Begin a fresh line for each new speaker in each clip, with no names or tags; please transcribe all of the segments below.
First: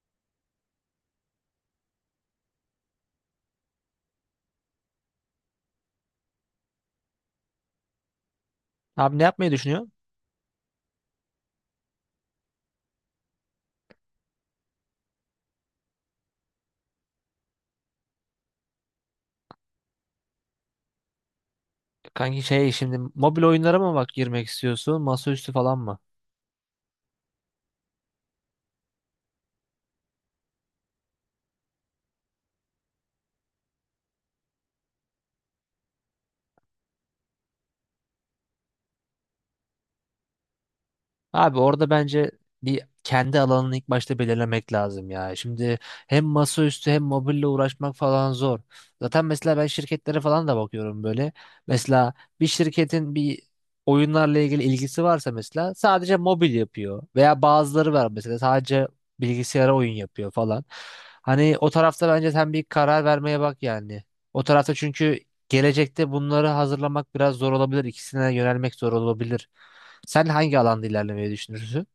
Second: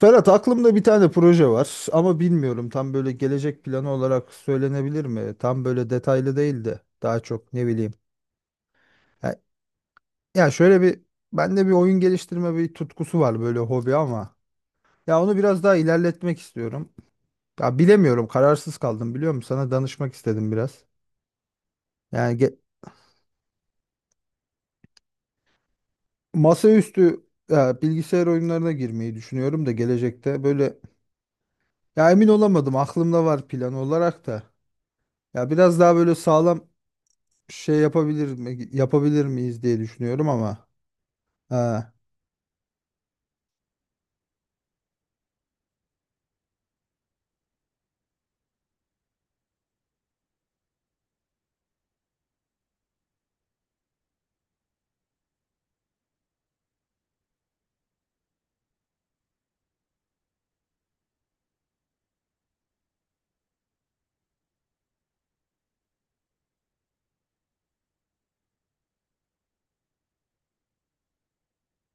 Ferhat, aklımda bir tane proje var ama bilmiyorum, tam böyle gelecek planı olarak söylenebilir mi? Tam böyle detaylı değil de daha çok ne bileyim.
Abi ne
Ya,
yapmayı düşünüyorsun?
ya, şöyle bir, bende bir oyun geliştirme bir tutkusu var, böyle hobi ama ya onu biraz daha ilerletmek istiyorum. Ya bilemiyorum, kararsız kaldım, biliyor musun? Sana danışmak istedim biraz. Yani
Kanki şey şimdi mobil oyunlara mı bak girmek istiyorsun? Masaüstü falan mı?
masaüstü, ya, bilgisayar oyunlarına girmeyi düşünüyorum da gelecekte böyle, ya emin olamadım, aklımda var plan olarak da. Ya biraz daha böyle sağlam şey yapabilir mi, yapabilir miyiz diye düşünüyorum ama e,
Abi orada bence bir kendi alanını ilk başta belirlemek lazım ya. Şimdi hem masaüstü hem mobille uğraşmak falan zor. Zaten mesela ben şirketlere falan da bakıyorum böyle. Mesela bir şirketin bir oyunlarla ilgili ilgisi varsa mesela sadece mobil yapıyor. Veya bazıları var mesela sadece bilgisayara oyun yapıyor falan. Hani o tarafta bence sen bir karar vermeye bak yani. O tarafta çünkü gelecekte bunları hazırlamak biraz zor olabilir. İkisine yönelmek zor olabilir. Sen hangi alanda ilerlemeyi düşünürsün?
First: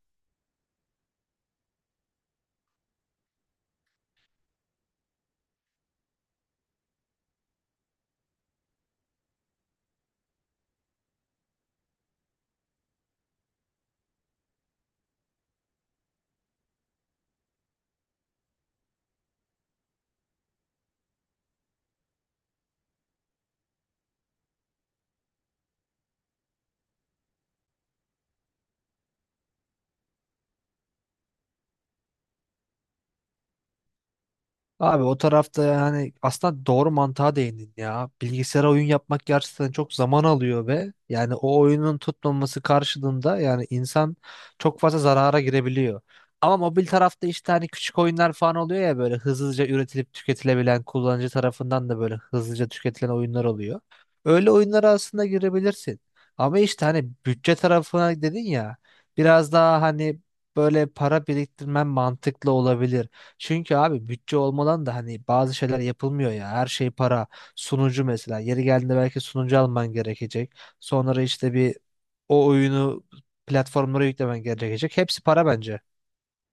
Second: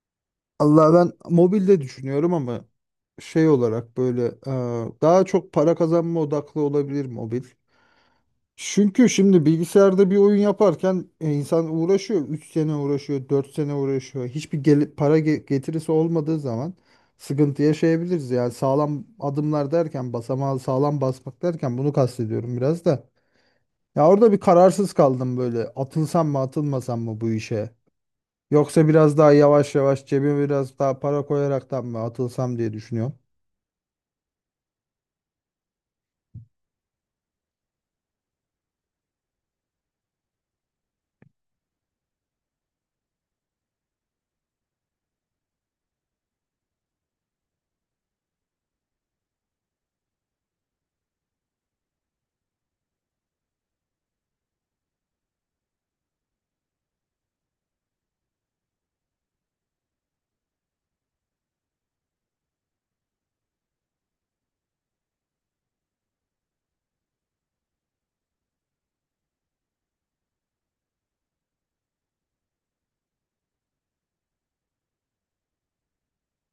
Allah, ben mobilde düşünüyorum ama şey olarak böyle, daha çok para kazanma odaklı olabilir mobil. Çünkü şimdi bilgisayarda bir oyun yaparken, insan uğraşıyor. 3 sene uğraşıyor, 4 sene uğraşıyor. Hiçbir para getirisi olmadığı zaman sıkıntı yaşayabiliriz. Yani sağlam adımlar derken, basamağı sağlam basmak derken bunu kastediyorum biraz da. Ya orada bir kararsız kaldım böyle. Atılsam mı, atılmasam mı bu işe? Yoksa biraz daha yavaş yavaş cebime biraz daha para koyaraktan mı atılsam diye düşünüyorum.
Abi o tarafta yani aslında doğru mantığa değindin ya. Bilgisayara oyun yapmak gerçekten çok zaman alıyor ve yani o oyunun tutmaması karşılığında yani insan çok fazla zarara girebiliyor. Ama mobil tarafta işte hani küçük oyunlar falan oluyor ya böyle hızlıca üretilip tüketilebilen, kullanıcı tarafından da böyle hızlıca tüketilen oyunlar oluyor. Öyle oyunlara aslında girebilirsin. Ama işte hani bütçe tarafına dedin ya, biraz daha hani böyle para biriktirmen mantıklı olabilir. Çünkü abi bütçe olmadan da hani bazı şeyler yapılmıyor ya. Her şey para. Sunucu mesela. Yeri geldiğinde belki sunucu alman gerekecek. Sonra işte bir o oyunu platformlara yüklemen gerekecek. Hepsi para bence.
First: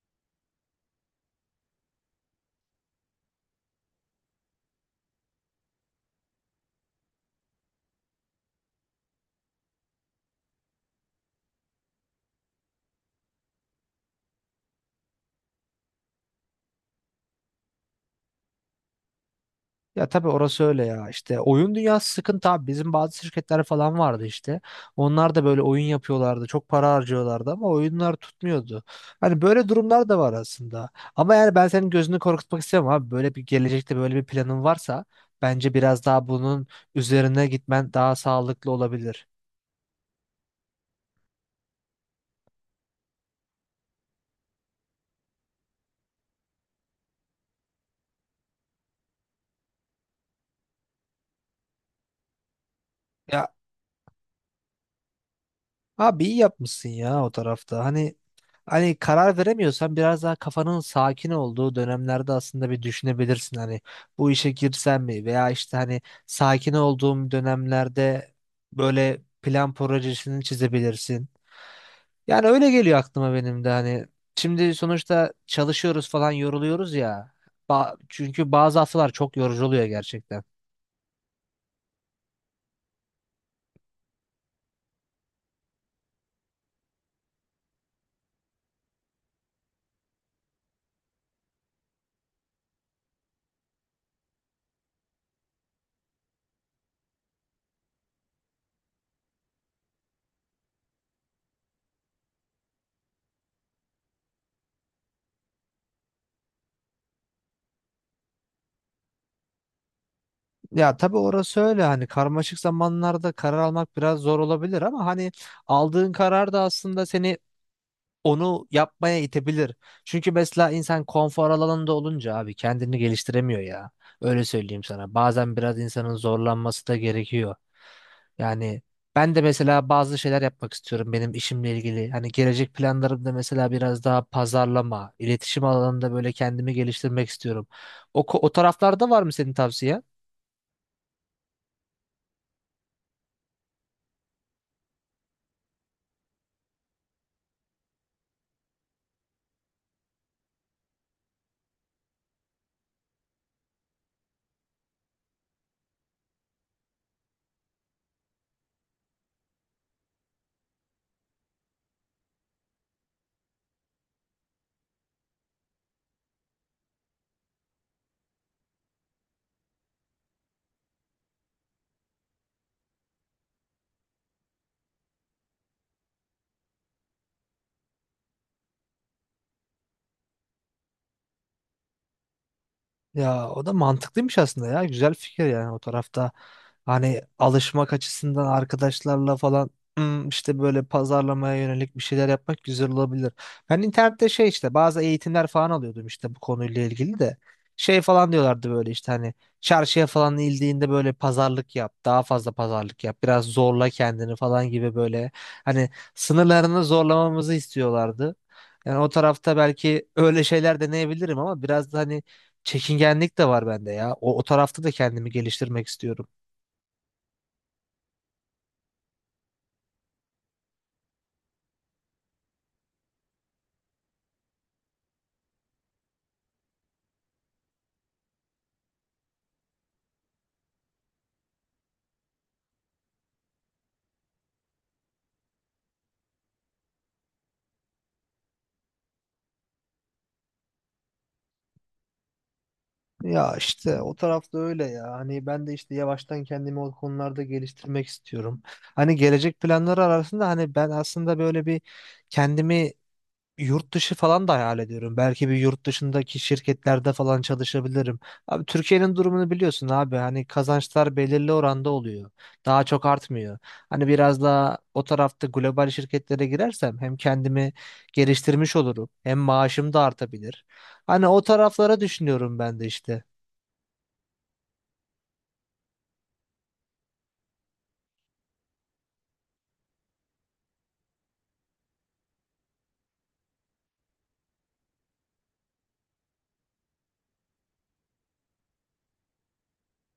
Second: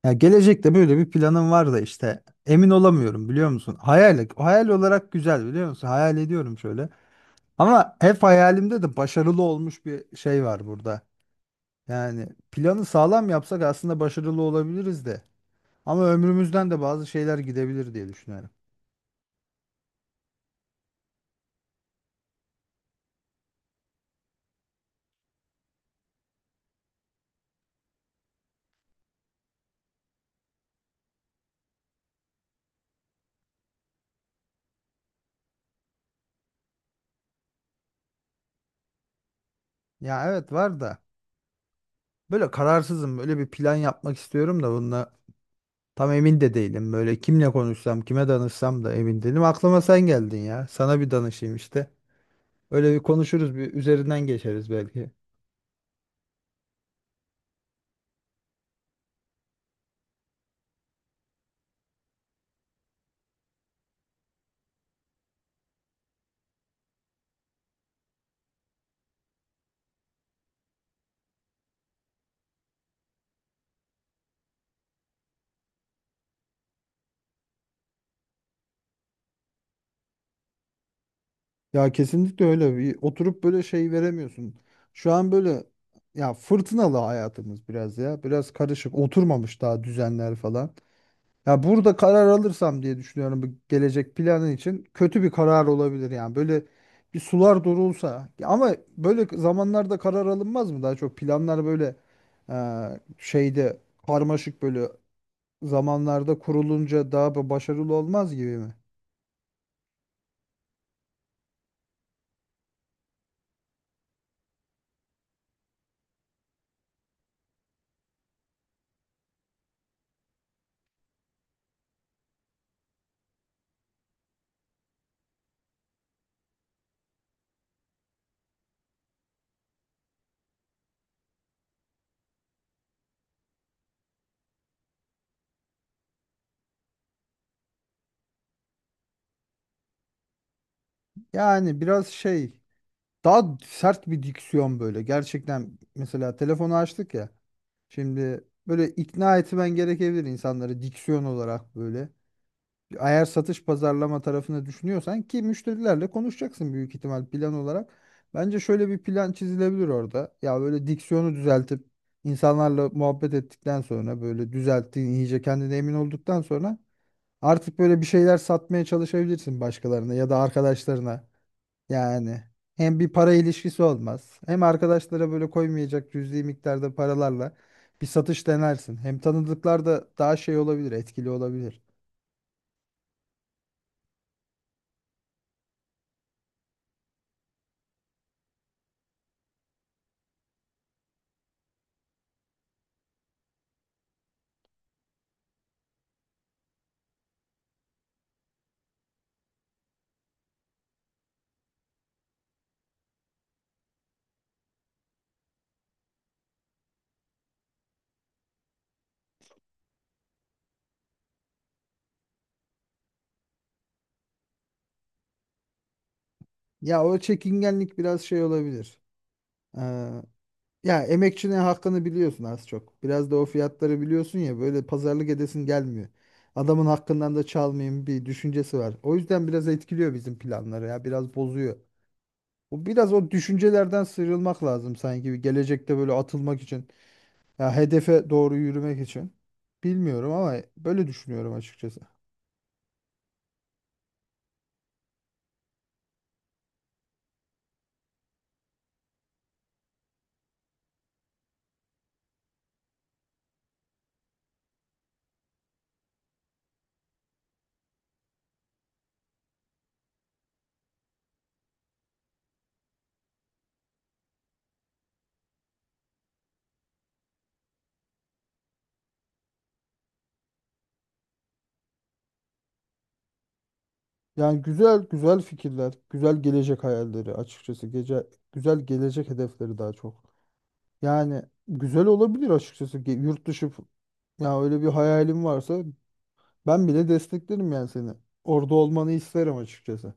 Ya gelecekte böyle bir planım var da işte emin olamıyorum, biliyor musun? Hayal olarak güzel, biliyor musun? Hayal ediyorum şöyle. Ama hep hayalimde de başarılı olmuş bir şey var burada. Yani planı sağlam yapsak aslında başarılı olabiliriz de. Ama ömrümüzden de bazı şeyler gidebilir diye düşünüyorum.
Ya tabii orası öyle ya, işte oyun dünyası sıkıntı abi, bizim bazı şirketler falan vardı işte, onlar da böyle oyun yapıyorlardı, çok para harcıyorlardı ama oyunlar tutmuyordu. Hani böyle durumlar da var aslında ama yani ben senin gözünü korkutmak istemem abi, böyle bir gelecekte böyle bir planın varsa bence biraz daha bunun üzerine gitmen daha sağlıklı olabilir.
Ya evet, var da böyle kararsızım. Böyle bir plan yapmak istiyorum da bununla tam emin de değilim, böyle kimle konuşsam, kime danışsam da emin değilim. Aklıma sen geldin ya. Sana bir danışayım işte. Öyle bir
Ya
konuşuruz, bir üzerinden geçeriz belki.
abi iyi yapmışsın ya o tarafta hani. Hani karar veremiyorsan biraz daha kafanın sakin olduğu dönemlerde aslında bir düşünebilirsin hani bu işe girsem mi, veya işte hani sakin olduğum dönemlerde böyle plan projesini çizebilirsin. Yani öyle geliyor aklıma benim de hani, şimdi sonuçta çalışıyoruz falan, yoruluyoruz ya. Çünkü bazı haftalar çok yorucu oluyor gerçekten.
Ya kesinlikle, öyle bir oturup böyle şey veremiyorsun. Şu an böyle, ya fırtınalı hayatımız biraz ya. Biraz karışık, oturmamış daha düzenler falan. Ya burada karar alırsam diye düşünüyorum, bu gelecek planın için kötü bir karar olabilir yani. Böyle bir sular durulsa. Ya ama böyle zamanlarda karar alınmaz mı? Daha çok planlar böyle e, şeyde, karmaşık böyle zamanlarda kurulunca daha başarılı olmaz gibi mi?
Ya tabii orası öyle, hani karmaşık zamanlarda karar almak biraz zor olabilir ama hani aldığın karar da aslında seni onu yapmaya itebilir. Çünkü mesela insan konfor alanında olunca abi kendini geliştiremiyor ya. Öyle söyleyeyim sana. Bazen biraz insanın zorlanması da gerekiyor. Yani ben de mesela bazı şeyler yapmak istiyorum benim işimle ilgili. Hani gelecek planlarımda mesela biraz daha pazarlama, iletişim alanında böyle kendimi geliştirmek istiyorum. O, o taraflarda var mı senin tavsiye?
Yani biraz şey, daha sert bir diksiyon böyle. Gerçekten mesela telefonu açtık ya. Şimdi böyle ikna etmen gerekebilir insanları, diksiyon olarak böyle. Eğer satış pazarlama tarafını düşünüyorsan, ki müşterilerle konuşacaksın büyük ihtimal plan olarak. Bence şöyle bir plan çizilebilir orada. Ya böyle diksiyonu düzeltip insanlarla muhabbet ettikten sonra, böyle düzelttiğin, iyice kendine emin olduktan sonra artık böyle bir şeyler satmaya çalışabilirsin başkalarına ya da arkadaşlarına. Yani hem bir para ilişkisi olmaz, hem arkadaşlara böyle koymayacak cüzi miktarda paralarla bir satış denersin. Hem tanıdıklar da daha şey olabilir, etkili olabilir.
Ya o da mantıklıymış aslında ya. Güzel fikir yani o tarafta. Hani alışmak açısından arkadaşlarla falan işte böyle pazarlamaya yönelik bir şeyler yapmak güzel olabilir. Ben internette şey işte bazı eğitimler falan alıyordum işte bu konuyla ilgili de. Şey falan diyorlardı böyle işte hani çarşıya falan indiğinde böyle pazarlık yap. Daha fazla pazarlık yap. Biraz zorla kendini falan gibi böyle hani sınırlarını zorlamamızı istiyorlardı. Yani o tarafta belki öyle şeyler deneyebilirim ama biraz da hani çekingenlik de var bende ya. O tarafta da kendimi geliştirmek istiyorum.
Ya o çekingenlik biraz şey olabilir. Ee, ya emekçinin hakkını biliyorsun az çok. Biraz da o fiyatları biliyorsun ya, böyle pazarlık edesin gelmiyor. Adamın hakkından da çalmayayım bir düşüncesi var. O yüzden biraz etkiliyor bizim planları, ya biraz bozuyor. Bu biraz o düşüncelerden sıyrılmak lazım sanki, bir gelecekte böyle atılmak için. Ya hedefe doğru yürümek için. Bilmiyorum ama böyle düşünüyorum açıkçası.
Ya işte o tarafta öyle ya. Hani ben de işte yavaştan kendimi o konularda geliştirmek istiyorum. Hani gelecek planları arasında hani ben aslında böyle bir kendimi, yurt dışı falan da hayal ediyorum. Belki bir yurt dışındaki şirketlerde falan çalışabilirim. Abi Türkiye'nin durumunu biliyorsun abi. Hani kazançlar belirli oranda oluyor. Daha çok artmıyor. Hani biraz daha o tarafta global şirketlere girersem hem kendimi geliştirmiş olurum, hem maaşım da artabilir. Hani o taraflara düşünüyorum ben de işte.
Yani güzel güzel fikirler, güzel gelecek hayalleri açıkçası. Gece güzel gelecek hedefleri daha çok. Yani güzel olabilir açıkçası, ki yurt dışı ya öyle bir hayalim varsa ben bile desteklerim yani seni. Orada olmanı isterim açıkçası.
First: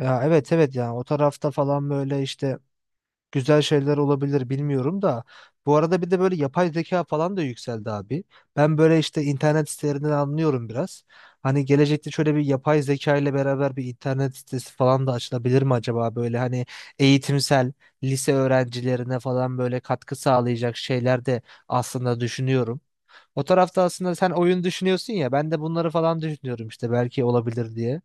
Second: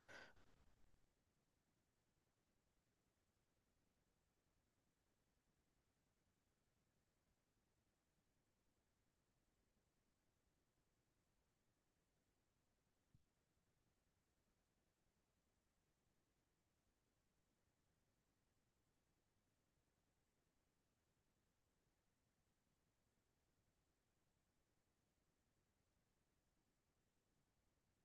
Ya evet evet, yani o tarafta falan böyle işte güzel şeyler olabilir, bilmiyorum da. Bu arada bir de böyle yapay zeka falan da yükseldi abi. Ben böyle işte internet sitelerinden anlıyorum biraz. Hani gelecekte şöyle bir yapay zeka ile beraber bir internet sitesi falan da açılabilir mi acaba? Böyle hani eğitimsel, lise öğrencilerine falan böyle katkı sağlayacak şeyler de aslında düşünüyorum. O tarafta aslında sen oyun düşünüyorsun ya, ben de bunları falan düşünüyorum işte, belki olabilir diye.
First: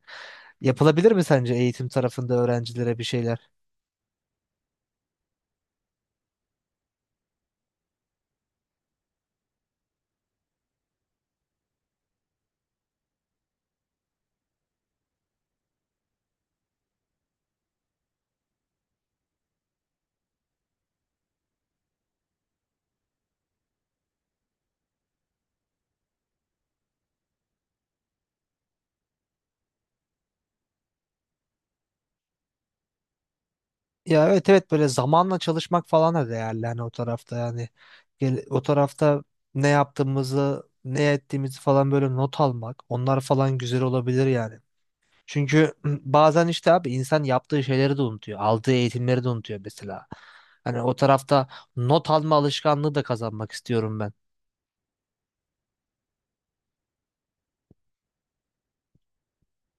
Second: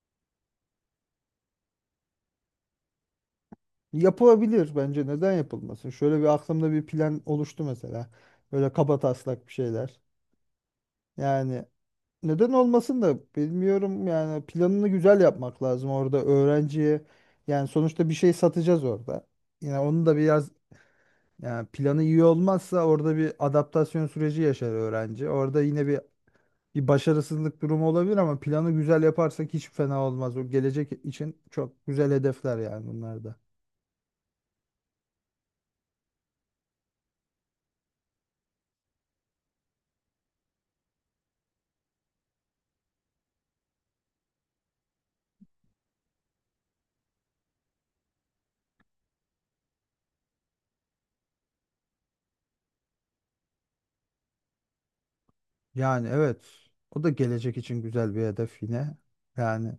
Yapılabilir mi sence eğitim tarafında öğrencilere bir şeyler?
Yapılabilir, bence neden yapılmasın? Şöyle bir aklımda bir plan oluştu mesela. Böyle kabataslak bir şeyler. Yani neden olmasın da, bilmiyorum, yani planını güzel yapmak lazım orada öğrenciye. Yani sonuçta bir şey satacağız orada. Yine onu da biraz, yani planı iyi olmazsa orada bir adaptasyon süreci yaşar öğrenci. Orada yine bir başarısızlık durumu olabilir ama planı güzel yaparsak hiç fena olmaz. O gelecek için çok güzel hedefler yani bunlar da.
Ya evet evet, böyle zamanla çalışmak falan da değerli hani o tarafta yani. O tarafta ne yaptığımızı ne ettiğimizi falan böyle not almak, onlar falan güzel olabilir yani. Çünkü bazen işte abi insan yaptığı şeyleri de unutuyor, aldığı eğitimleri de unutuyor mesela. Hani o tarafta not alma alışkanlığı da kazanmak istiyorum ben.
Yani evet. O da gelecek için güzel bir hedef yine. Yani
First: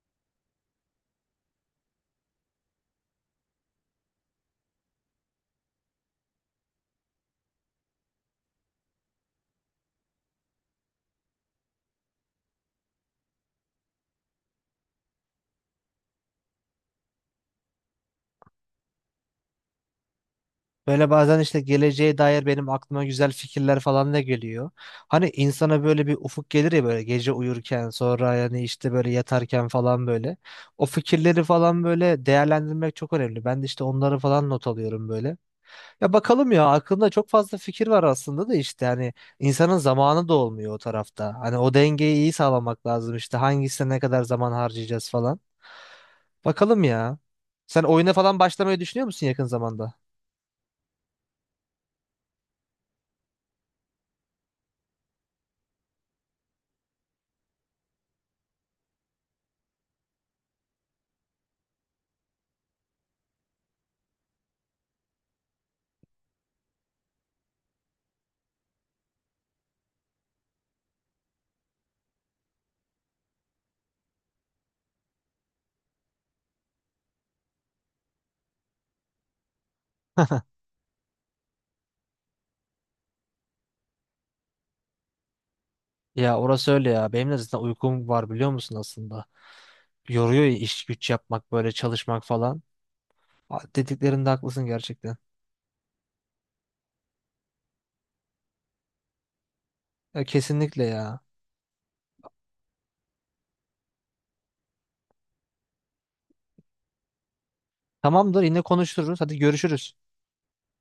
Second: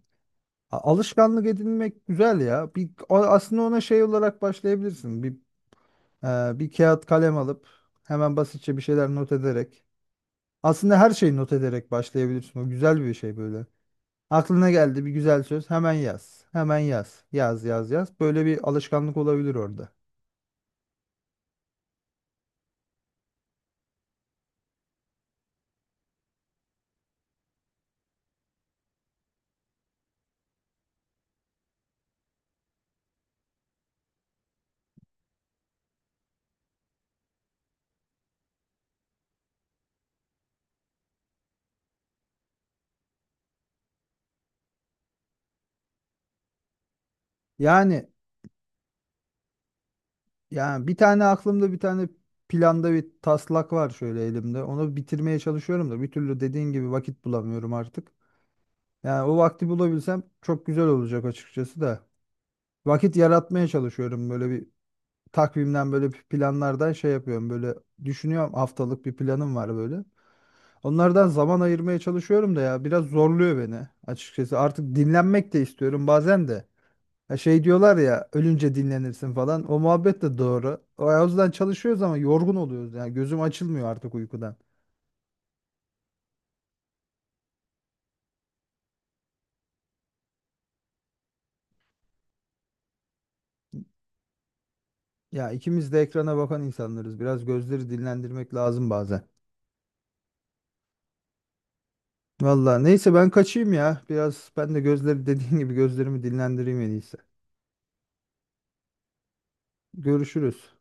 alışkanlık edinmek güzel ya. Bir aslında ona şey olarak başlayabilirsin. Bir bir kağıt kalem alıp hemen basitçe bir şeyler not ederek. Aslında her şeyi not ederek başlayabilirsin. O güzel bir şey böyle. Aklına geldi bir güzel söz, hemen yaz. Hemen yaz. Yaz, yaz, yaz. Böyle bir alışkanlık olabilir orada.
Böyle bazen işte geleceğe dair benim aklıma güzel fikirler falan da geliyor. Hani insana böyle bir ufuk gelir ya, böyle gece uyurken, sonra yani işte böyle yatarken falan böyle. O fikirleri falan böyle değerlendirmek çok önemli. Ben de işte onları falan not alıyorum böyle. Ya bakalım ya, aklımda çok fazla fikir var aslında da işte hani insanın zamanı da olmuyor o tarafta. Hani o dengeyi iyi sağlamak lazım işte, hangisine ne kadar zaman harcayacağız falan. Bakalım ya. Sen
Yani
oyuna falan başlamayı düşünüyor musun yakın zamanda?
Yani, bir tane aklımda, bir tane planda bir taslak var şöyle elimde. Onu bitirmeye çalışıyorum da bir türlü dediğin gibi vakit bulamıyorum artık. Yani o vakti bulabilsem çok güzel olacak açıkçası da. Vakit yaratmaya çalışıyorum, böyle bir takvimden, böyle bir planlardan şey yapıyorum, böyle düşünüyorum, haftalık bir planım var böyle. Onlardan zaman ayırmaya çalışıyorum da ya biraz zorluyor beni açıkçası. Artık dinlenmek de istiyorum bazen de. Ya şey diyorlar ya, ölünce dinlenirsin falan. O muhabbet de doğru. O yüzden çalışıyoruz ama yorgun oluyoruz. Yani gözüm açılmıyor artık uykudan.
Ya orası öyle ya. Benim de zaten uykum var biliyor musun aslında. Yoruyor ya iş güç yapmak, böyle çalışmak falan. Aa, dediklerinde haklısın gerçekten.
Ya ikimiz de ekrana bakan insanlarız. Biraz gözleri dinlendirmek lazım bazen.
Ya kesinlikle ya.
Vallahi neyse, ben kaçayım ya. Biraz ben de gözleri dediğin gibi gözlerimi dinlendireyim en iyisi.
Tamamdır, yine konuşuruz. Hadi görüşürüz.
Görüşürüz.